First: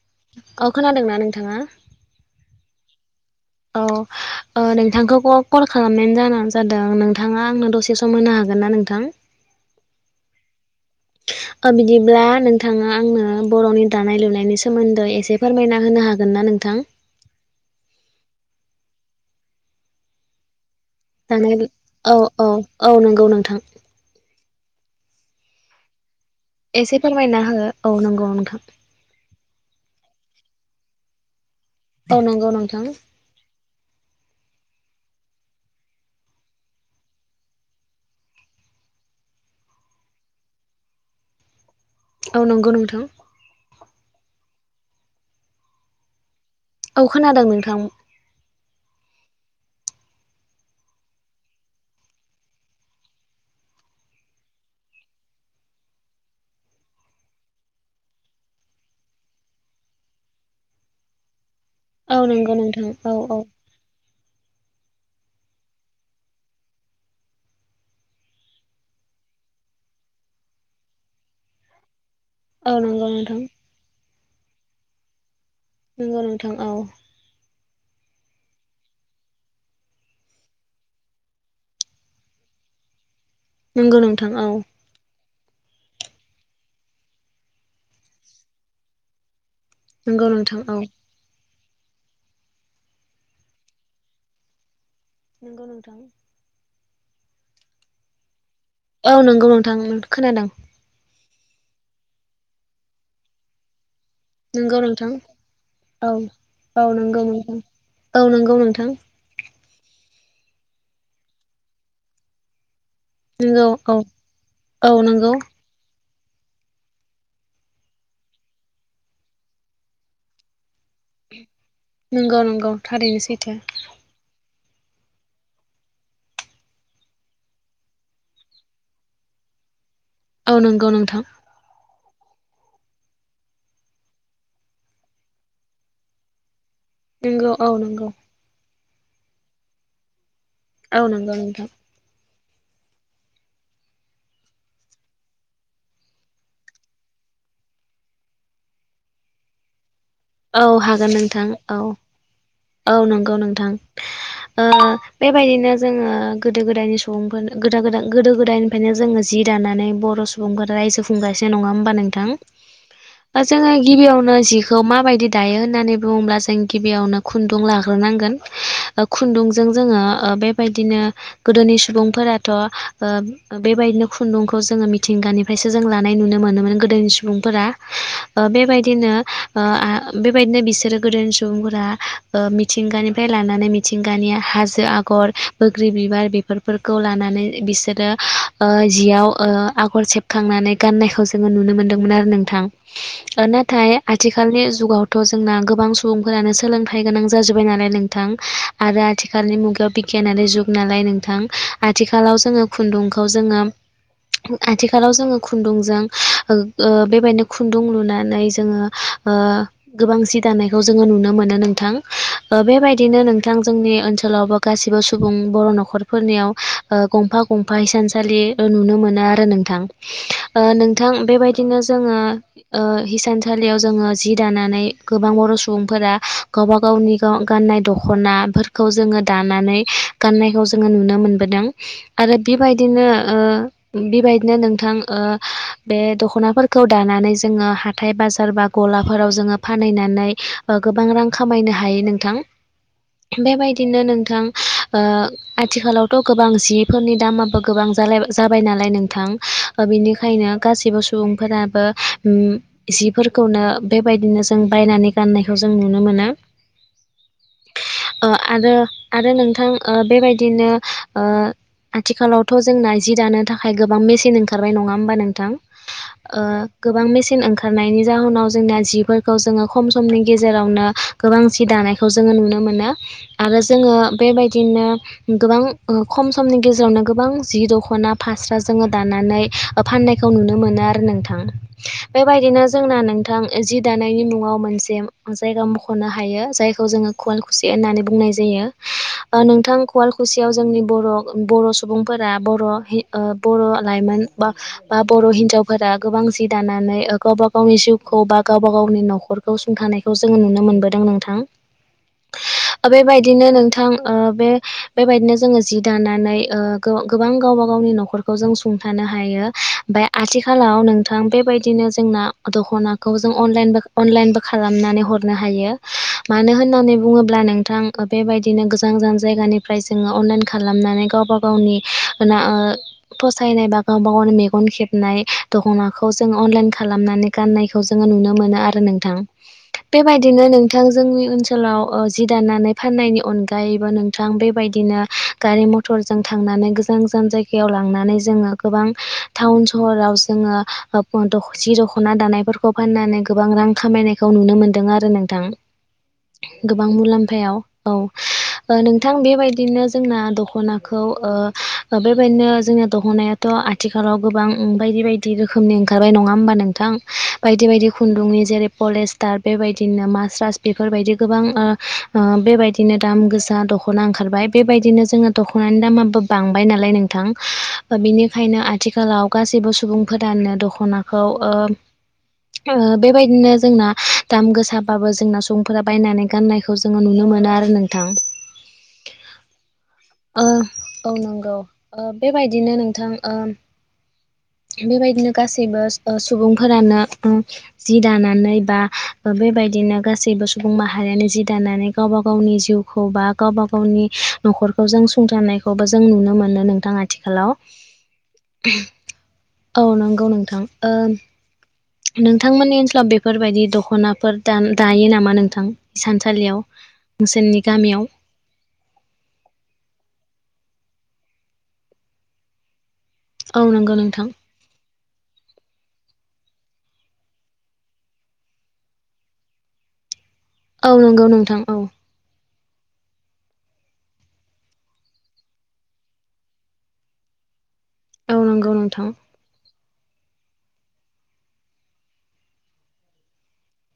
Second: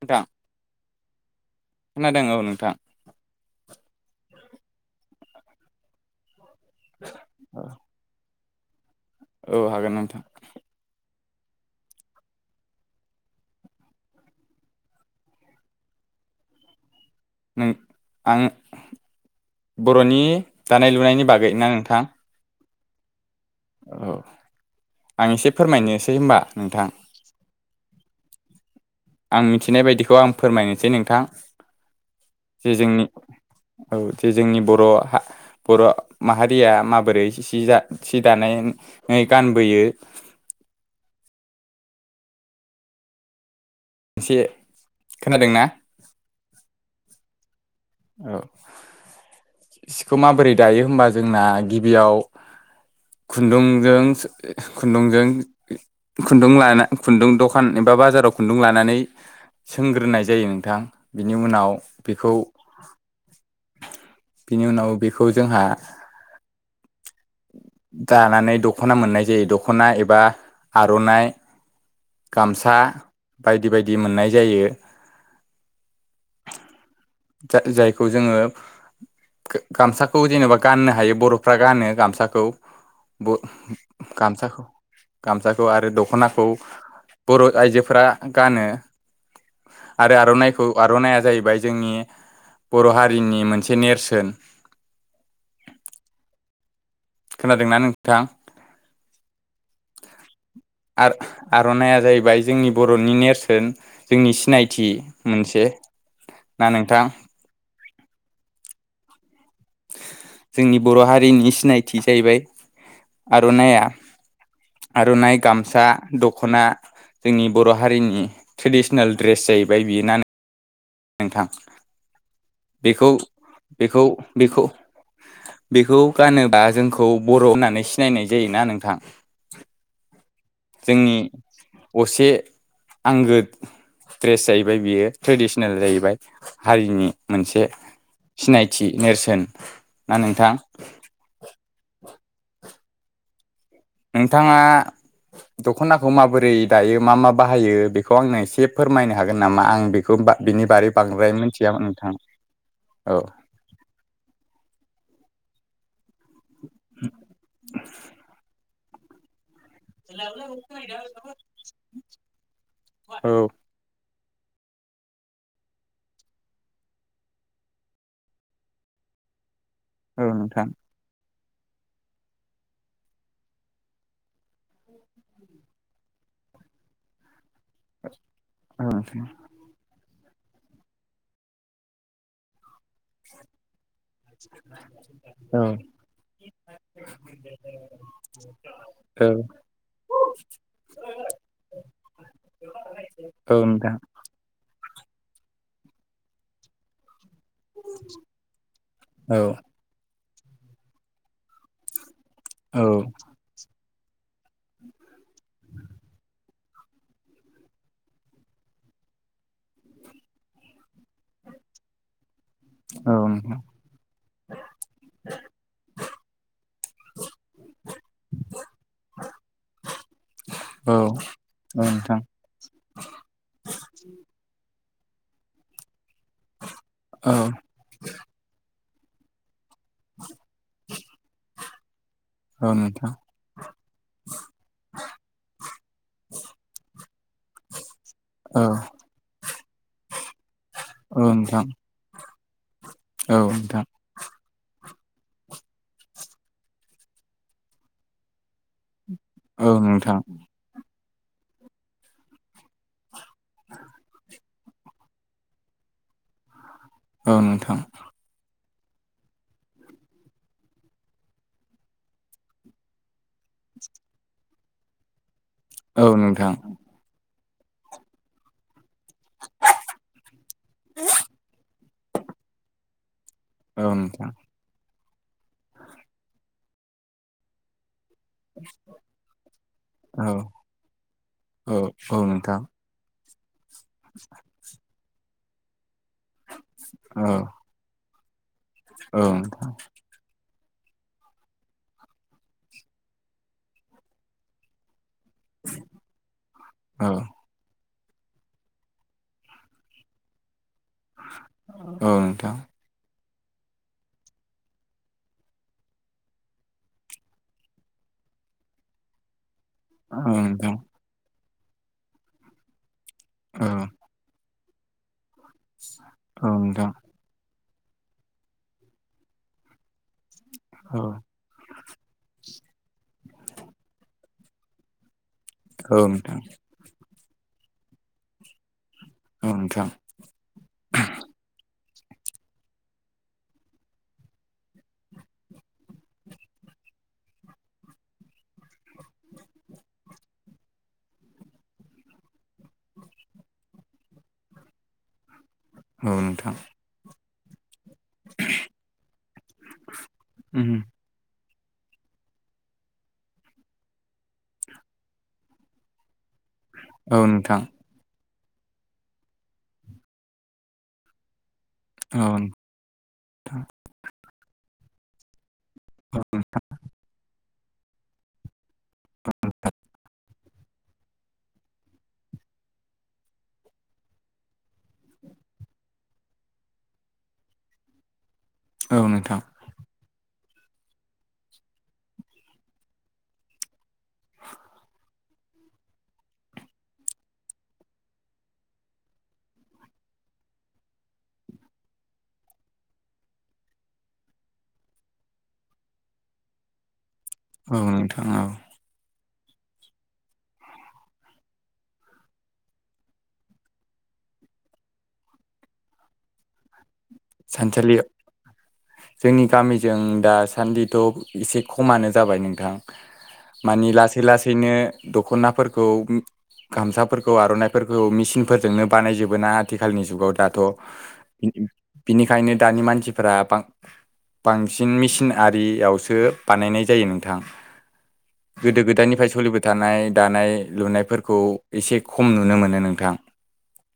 नोंथां ओ खोनादोंना नोंथाङा खोनादों औ नोंथां औ ओ नोंथांखौ क कल खालामनायनि जानानो जादों नोंथाङा आंनो दसे सम होनो हागोन ना नोंथां औ हागोन नोंथां [unintelligible] [inaudible] बिदिब्ला नोंथाङा आंनो बर'नि दानाय लुनायनि सोमोन्दै एसे फोरमायना होनो हागोन ना नों नोंथां नों आं बर'नि दानाय लुनायनि बागै दानाय ना नोंथां औ औ औ नंगौ नोंथां औ आं एसे फोरमायनो एसे फोरमायना हो औ नंगौ नोंथां। आं मिथिनाय बायदिखौ आं फोरमायनोसै नोंथां। औ नंगौ जे नोंथां। जोंनि औ जे जोंनि बर' हा बर' माहारिया माबोरै सि सि दानायनै गानबोयो। [inaudible] औ नंगौ नोंथां। मोनसे खोनादों ना? औ खोनादों नोंथां। औ सिखौ माबोरै दायो होनबा जोंना गिबियाव खुन्दुंजों खुन्दुंजों खुन्दुं लाना खुन्दुं दखान जबा बाजाराव खुन्दुं लानानै सोंग्रोनाय जायो नोंथां बिनि उनाव औ बेखौ नंगौ नोंथां औ औ बिनि उनाव बेखौ जोंहा दानानै दख'ना मोननाय जायो दख'ना एबा आर'नाइ [inaudible] गामसा नंगौ नोंथां बायदि बायदि मोननाय जायो। नंगौ नोंथां औ। जायखौ जोङो गामसाखौ जेनेबा गाननो हायो बर'फ्रा गानो गामसाखौ नंगौ नोंथां औ गामसाखौ। गामसाखौ आरो दखनाखौ बर' आइजोफोरा गानो। आरो नंगौ नोंथां आर'नाइखौ औ आर'नाइआ जाहैबाय जोंनि बर' हारिनि मोनसे नेरसोन। नंगौ नोंथां। खोनादोंना नोंथां? औ नंगौ नोंथां खोनादों। आर आर'नाइया जाहैबाय जोंनि बर'नि नेरसोन जोंनि नंगौ सिनायथि नोंथां मोनसे औ ना औ नोंथां। नंगौ औ नंगौ नोंथां। जोंनि बर' हारिनि सिनायथि जाहैबाय नंगौ आरनाया औ औ नंगौ आरनाय गामसा दख'ना जोंनि बर' हारिनि ट्रेडिसनेल दड्रेस जाहैबाय बियो ना नोंथां नंगौ नंगौ बेखौ थारैनो सैथो बेखौ बेखौ [inaudible] बेखौ गानोबा जोंखौ बर' होननानै सिनायनाय जायोना नोंथां। औ नंगौ जोंनि नोंथां असे आंगो द्रेस जाहैबाय बियो ट्रेडिसनेल जाहैबाय हारिनि नंगौ मोनसे औ नंगौ सिनायथि नेरसोन ना नोंथां। औ नंगौ नोंथां। नोंथाङा। दख'नाखौ माबोरै दायो मा मा बाहायो बेखौ आंनो एसे फोरमायनो हागोन नामा आं बेखौ बा बिनि औ बारै हागोन बांद्राय नोंथां मिथिया औ। नोंथां औ नंगौ नोंथां ओ बेबायदिनो जोङो गोदो गोदायनि सुबुंफोरनो गोद गोद गोदो गोदायनिफ्रायनो जोङो जि जि दानानै बर' सुबुंफोरा रायजो खुंगासिनो नङा होनबा नोंथां ओ औ जोंयो गिबियाव नो जिखौ माबाय दि दायो होननानै बुङोब्ला जों गिबियावनो खुुनदुं लाग्रोनांगोन ओ खुनदुं जों जोङो औ ओ नोंथां बेबायदिनो गोदोनि सुबुंफोराथ' ओ बेबायदिनो खुन्दुंखौ जोङो मिथिंगानिफ्रायसो जों लानाय नुनो मो मोनोमोन गोदोनि सुबुंफोरा ओ औ बेबायदिनो नोंथां ओ आ बेबायदिनो बिसोरो गोदोनि सुबुंफोरा ओ मिथिंगानिफ्राय लानानै मि थिंगानि हाजो आगर औ बोग्रि बिबार बेफोरफोरखौ लानानै बिसोरो ओ जिआव औ ओ आगर सेबखांनानै गाननायखौ जोङो नुनो मोनदोंमोन आरो नोंथां ओ औ नाथाय नोंथां आथिखालनि जुगाव थ' जोंना गोबां सुबुंफोरानो सोलोंथाइ गोनां जाजोब्बाय नालाय नोंथां आरो औ आथिखालनि मुगायाव बि खिया नालाय जुग नालाय नोंथां आथिखालाव जोङो औ खुन्दुंखौ जोङो आथिखालाव जोङो खुन्दुंजों ओ ओ बेबायदिनो खुन्दुं लुनानै जोङो ओ गोबां जि दानायखौ जोङो नुनो मोनो नोंथां ओ बेबायदिनो नोंथां जोंनि ओनसोलावबो गासिबो सुबुं बर' नखरफोरनियाव ओ गंफा गंफा हिसानसालि ओ नुनो मोनो आरो नोंथां ओ औ नोंथां बेबायदिनो औ जोङो नोंथां ओ हिसानसालियाव जोङो जि नानै गोबां बर' सुबुंफोरा गावबा गावनि औ गाव गाननाय दखनाफोर खौ जोङो दानानै गाननायखौ जोङो नुनो मोनबोदों आरो औ बेबायदिनो नोंथां ओ बेबायदिनो नोंथां ओ बे दखनाफोरखौ दाना नै जोंयो हाथाय बाजार औ बा गला फोराव जोङो फानहैनानै ओ गोबां रां खामायनो हायो नोंथां बेबायदिनो नोंथां ओ आथिखालावथ गोबां जिफोरनि दामाबो गोबां जालाय जाबाय नालाय नों थां ओ औ नोंथां बिनिखायनो गासिबो सुबुंफोराबो ओम जिफोरखौनो बिदिनो जों बायनानै गाननायखौ जों नुनो मोनो औ नोंथां ओ आरो आरो नोंथां ओ बेबायदिनो ओ आथिखालावथ जोंना जि दानो थाखाय गोबां मेसिन ओंखारबाय नङा होमबा नोंथां औ ओ नोंथां गोबां मेसिन ओंखारनायनि जाहोनाव जोंना जि फोरखौ जोङो खम समनि गेजेरावनो गोबां सि दानायखौ जोङो नुनो मोनो आरो औ नोंथां औ नोंथां औ जोङो नोंथां बेबायदिनो गोबां ओ खम समनि गेजेरावनो गोबां जि दखना फास्रा जोङो दानानै ओ फाननायखौ औ नुनो मोनो आरो नोंथां औ औ नोंथां बेबायदिनो जोंना नोंथां जि दानायनि मुङाव मोनसे जायगा मखनो हायो जायखौ जोङो औ खुवाल खुसि होननानै बुंनाय जायो जायो औ ओ नोंथां खुवाल खुसि याव जोंनि बर' बर' सुबुंफोरा बर' हि ओ बर' लाइमोन बा बा बर' हिनजावफोरा गोबां जि दानानै ओ गावबा गावनि जिउ खौ बा गावबा गावनि नखरखौ सुंथानायखौ जोङो नुनो मोनबो दों नोंथां नोंथां बेबाय दिनो नोंथां ओ बे बेबायदिनो जोङो जि दानानै ओ गोबां गावबा गावनि नखर खौ जों सुंथानो हायो ओमफाय औ नोंथां आथिखालाव नोंथां बेबायदिनो जोंना दखनाखौ जों औ अनलाइनबो औ अनलाइनबो खालामनानै हरनो हायो मानो नोंथां होननानै बुङोब्ला नों थां बेबायदिनो गोजान गोजान जायगानिफ्राय जोङो अनलाइन औ खालामनानै गावबा गावनि ना ओ फसायनाय बा गावबा गावनि मेगन खेबनाय औ दखनाखौ जों नोंथां अनलाइन खालामनानै गाननायखो खौ जोंङो नुनो मोनो आरो नोंथां औ नोंथां बेबायदिनो नोंथां जोंनि ओनसोलाव ओ जि दानानै फाननायनि अनगायैबो नोंथां बेबायदिनो गारि मथरजों थांनानै गोजा गोजान जायगायाव लांनानै जोंङो गोबां टाउन सहराव जोंङो ओ जि दखन दखना दानायफोरखौ फाननानै गोबां रां खामायनायखौ नुनो मोनदों आरो नोंथां औ नोंथां मुलामफायाव औ नोंथां बेबायदिनो जोंना उम दखनाखौ ओ बेबायदिनो जोंनिया दखनायाथ आथिखालाव गोबां बायदि बायदि रोखोमनि ओंखारबाय नङा होमबा नोंथां औ नोंथां बायदि बायदि खुन्दुंनि जेरै पलेस्टार बेबायदिनो मास्राइस बेफोरबायदि गोबां। औ बेबायदिनो दाम गोसा दखना ओंखारबाय बेबायदिनो जोंङो दखना। दखनानि दामाबो बांबाय नालाय नोंथां। बिनिखायनो आथिखालाव गासैबो सुबुंफोरानो दखनाखौ। बेबायदिनो जोंना दाम गोसाबाबो जोंना सुबुंफोरा बायनानै गाननायखौ जोंङो नुनो मोनो। मोनो आरो नोंथां। औ नोंथां। औ नंगौ बेबायदिनो नोंथां। बेबायदिनो गासैबो सुबुंफोरानो। जि दानानै बा बेबायदिनो गासैबो सुबुं माहारियानो जि दानानै गावबा गाव। गावनि जिउखौ बा गावबा गावनि नखरखौ जों सुंथारनायखौबो जों नुनो मोनो नोंथां। आथिखालाव औ नोंथां औ। औ नंगौ नोंथां। नोंथांमोननि ओनसोलाव बेफोरबायदि दखनाफोर दायो नामा नोंथां इसानसालियाव। नोंसोरनि इसानसालि गामियाव जोंनि गामिजों दा सान्दि। थ एसे खमानो जाबाय नोंथां। औ मानि नंगौ लासै नोंथां लासैनो दखनाफोरखौ। गामसाफोरखौ आरनाइफोरखौ मेसिनफोरजोंनो बानायजोबो ना आथिखालनि जुगाव। दाथ' औ नंगौ नोंथां औ। बिनिखायनो दानि मानसिफोरा बां। बांसिन मेसिन आरियावसो बानायनाय जायो नोंथां। औ नंगौ गोदो नोंथां गोदायनिफ्राय सोलिबाय थानाय दानाय। लुनायफोरखौ एसे खम नुनो मोनो नोंथां।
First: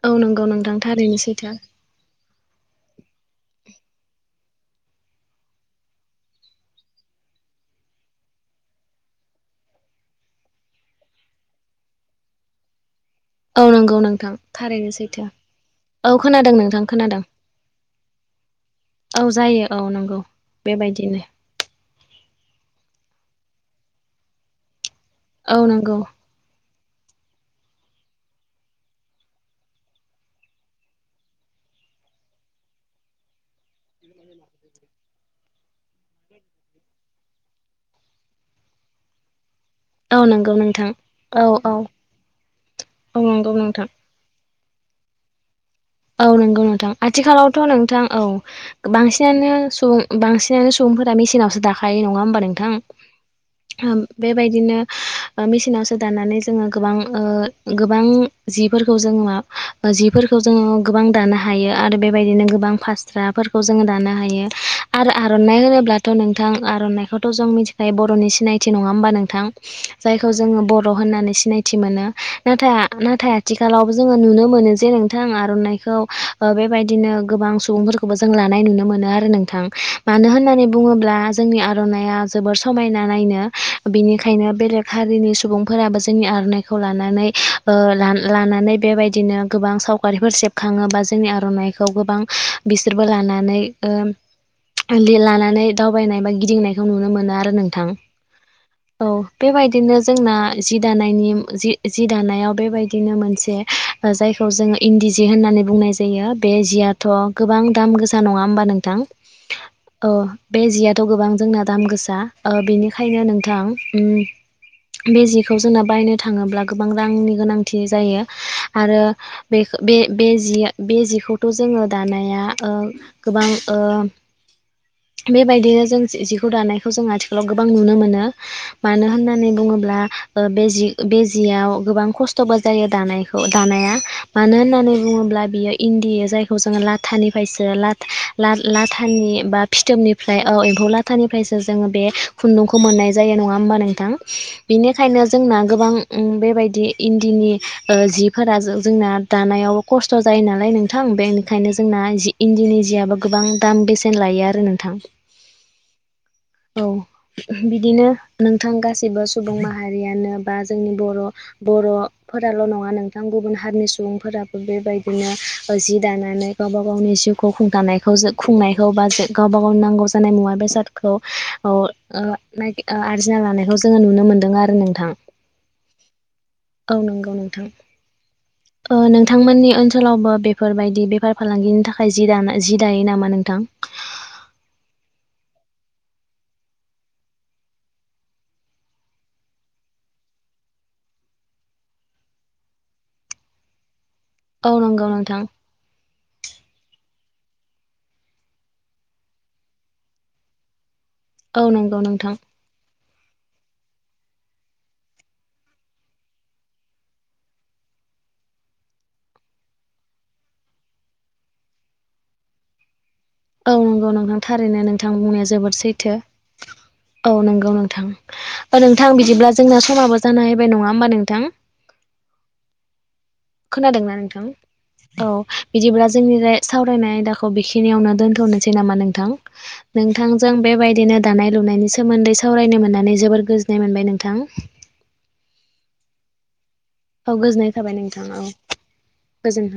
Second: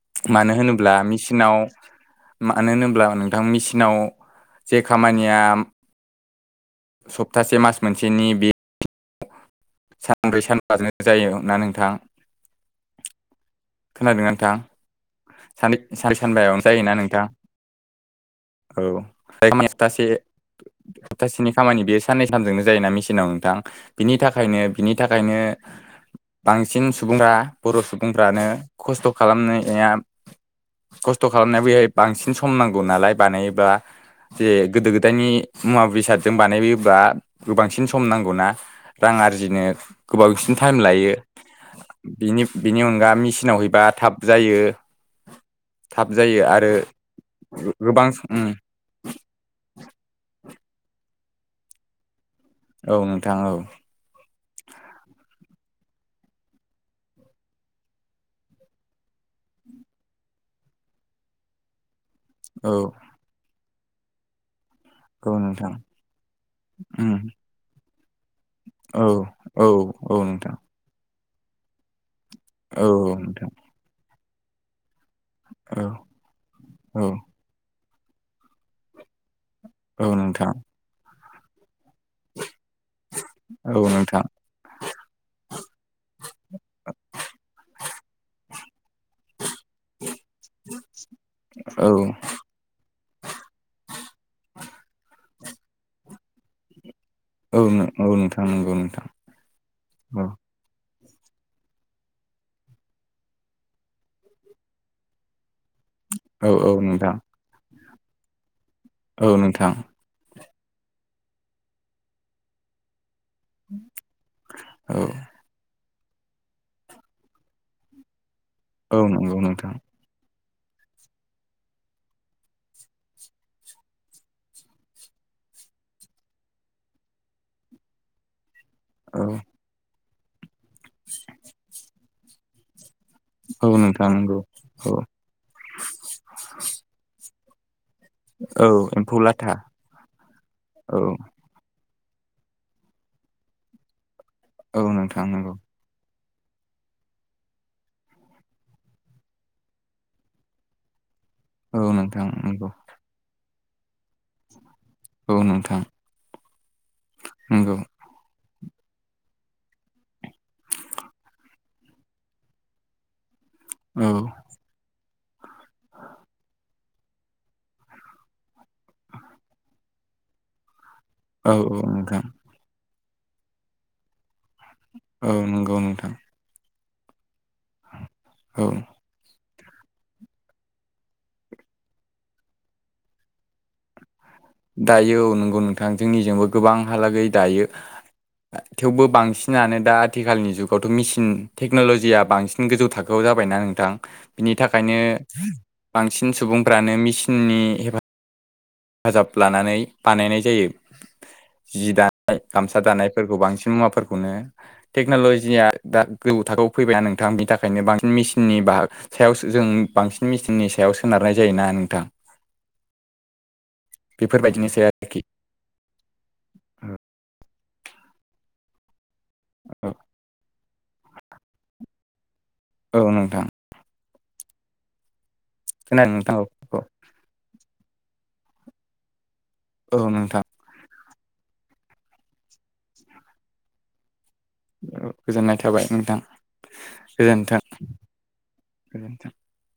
औ नंगौ मानो नोंथां होनोब्ला थारैनो सैथो मेसिनाव। मानो होनोब्ला नोंथां मेसिनाव जे खामानिया। सप्तासे मास मोनसेनि बे। सानब्रै सानबाजों जायोना नोंथां। [inaudible] औ नंगौ नोंथां थारैनो सैथो सानै औ सानब्रै खोनादों सानबायावनो नोंथां जायोना खोनादों। औ जाय जायो खामानिया औ सप्तासे नंगौ। बेबायदिनो सप्तासेनि खामानि बेयो साननै सानजोंनो जायोना मिसिन-। नाव नोंथां बिनि थाखायनो बिनि थाखायनो औ नंगौ बांसिन। बांसिन सुबुंफ्रा बर सुबुंफ्रानो खस्थ खालामनाया। खस्थ खालामनायाव बेहाय बांसिन सम नांगौ नालाय बानायोबा। जे गोदो गोदायनि मुवा बेसादजों बानायब्ला गोबांसिन सम नांगौना। रां आरजिनो औ गोबावसिन नंगौ टाइम नोंथां लायो। औ औ बिनि-बिनि अनगा औ नंगौ मेसिनाव हैबा नोंथां थाब जायो। थाब औ जायो नंगौ आरो नोंथां आथिखालावथ नोंथां गोबां उम औ बांसिनानो सुबुं बांसिनानो। सुबुंफोरा मेसिनावसो दाखायो नंङा होमबा नोंथां औ नोंथां औ बेबायदिनो। मेसिनावसो दानानै जोंङो गोबां-गोबां जिफोरखौ जोंङो उम जिफोरखौ। जोंङो गोबां दानो हायो आरो बेबायदिनो औ गोबां फास्राफोरखौ जोंङो दानो हायो। आरो औ आरनाइ नोंथां होनोब्लाथ नोंथां आरनाइखौथ उम जों मिथिखायो बरनि सिनायथि। सिथि नङा होमबा औ नोंथां औ औ जायखौ नोंथां जोङो बर होननानै सिनायथि मोनो नाथाय औ औ नाथाय नोंथां आथिखालावबो जोंङो नुनो मोनो जे नोंथां आरो औ औ बेबायदिनो गोबां सुबुंफोरखौबो जों लानाय नुनो मोनो आरो नों औ मानो नोंथां होननानै बुंङोब्ला जोंनि आरो आरनाइया जोबोर समायना नायनो औ नोंथां औ बिनिखायनो बेलेग हारिनि सुबुंफोराबो जोंनि आर'नाइखौ लानानै ओ लानानै बेबायदिनो गोबां सावगारि बा जोंनि आरनाइखौ गोबां बिसोरबो लानानै लानानै दावबायनाय बा गिदिंनायखौ नुनो मोनो आरो औ नोंथां नंगौ औ नोंथां बेबादिनो औ जोंना जि जि दानायनि जि दानायाव बेबायदिनो मोनसे जायखौ जोङो इन्दि जि होननानै बुंनाय जायो बे औ औ जियाथ' नोंथां गोबां दाम गोसा नङा होमबा नों थां औ नोंथां ओ बे जियाथ' गोबां जोंना दाम गोसा ओ बेनिखा खायनो नोंथां औ उम बे जिखौ जोंना बायनो थाङोब्ला गोबां रांनि गोनांथि जायो आरो औ नंगौ बे नोंथां बे बे जिया बे जिखौथ' जोङो दानाया ओ गोबां ओ बेबायदिनो जों जिखौ दानायखौ जों आथिखालाव गोबां नुनो मोनो मानो औ होननानै बुङोब्ला ओ बे जि बेजियाव गोबां खस्थ'बो जायो दानायखौ औ दानाया नोंथां नंगौ मानो होननानै औ बुङोब्ला बियो इन्दि जायखौ जों लाथा निफ्राय लाथा औ एम्फौ लाथानि लाथा बा फिथोबनिफ्राय औ एम्फौ लाथानिफ्रायसो जोङो बे खुन्दुंखौ मोननाय जायो नङा होमबा नोंथां औ बेनिखायनो नोंथां नंगौ जोंना गोबां बेबायदि इन्दिनि ओ जिफोरा जोंना दानायावबो खस्थ' जायो नालाय नोंथां बेनिखायनो औ जोंना नोंथां जि नंगौ इन्दिनि जियाबो गोबां दाम बेसेन लायो आरो नोंथां औ नोंथां औ नंगौ बिदिनो नोंथां गासिबो सुबुं माहारियानो बा जोंनि बर' बर'फोराल' नङा नोंथां गुबुन हारिनि औ सुबुंफोराबो बेबायदिनो ओ जि दानानै गावबा गावनि जिउखौ खुंथानायखौ ज खुंनायखौ बा ज गावबा गाव नांगौ जानाय मुवा बेसाद खौ औ ओ नाय ओ आरजिना लानायखौ जोङो नुनो मोनो ओं नंगौ नोंथां औ नंगौ नोंथां औ ओ नोंथांमोननि ओनसोलावबो बेफोरबायदि बेफार फालांगिनि थाखाय जि दानाय जि दायो नामा नोंथां? दायो औ नंगौ नोंथां जोंनिजोंबो गोबांहालागै दायो थेवबो बांसिनानो दा आथिखालनि जुगावथ' मेसिन टेक्न'लजिया बांसिन गोजौ थाखोआव जाबायना नोंथां बिनि औ थाखायनो नंगौ नोंथां बांसिन सुबुंफ्रानो मिसिननि हेफा जाब लानानै बानायनाय जायो औ जि नंगौ नोंथां दानाय गामसा दानाय फोरखौ बांसिन मुवाफोरखौनो टेक्न'ल'जिया दा गोजौ थाखोआव फैबाय नोंथां बिनि थाखायनो बांसिन मेचननि बा सायाव जों बांसिन मेचननि सायाव सोनारनाय जायोना नोंथां [inaudible] औ नंगौ नोंथां थारैनो बेफोरबायदिनोसै नोंथां आरोखि बुंनाया जोबोद सैथो औ नंगौ औ नोंथां नोंथां बिदिब्ला जोंना औ समाबो जाना फैबाय नङा होमबा नोंथां औ नोंथां खोनादोंना नोंथां औ बिदिब्ला खोनादों नोंथां जोंनि औ औ सावरायनाय आयदाखौ खौ बेखिनियावनो दोनथ'नोसै नामा नोंथां औ नोंथां नोंथांजों बेबायदिनो दानाय लुनायनि सोमोन्दै सावरायनो मोननानै जोबोर गोजोननाय मोनबाय नोंथां गोजोननाय थाबाय नोंथां औ गोजोनथों गोजोननाय थाबाय नोंथां औ गोजोनथों गोजोन्थों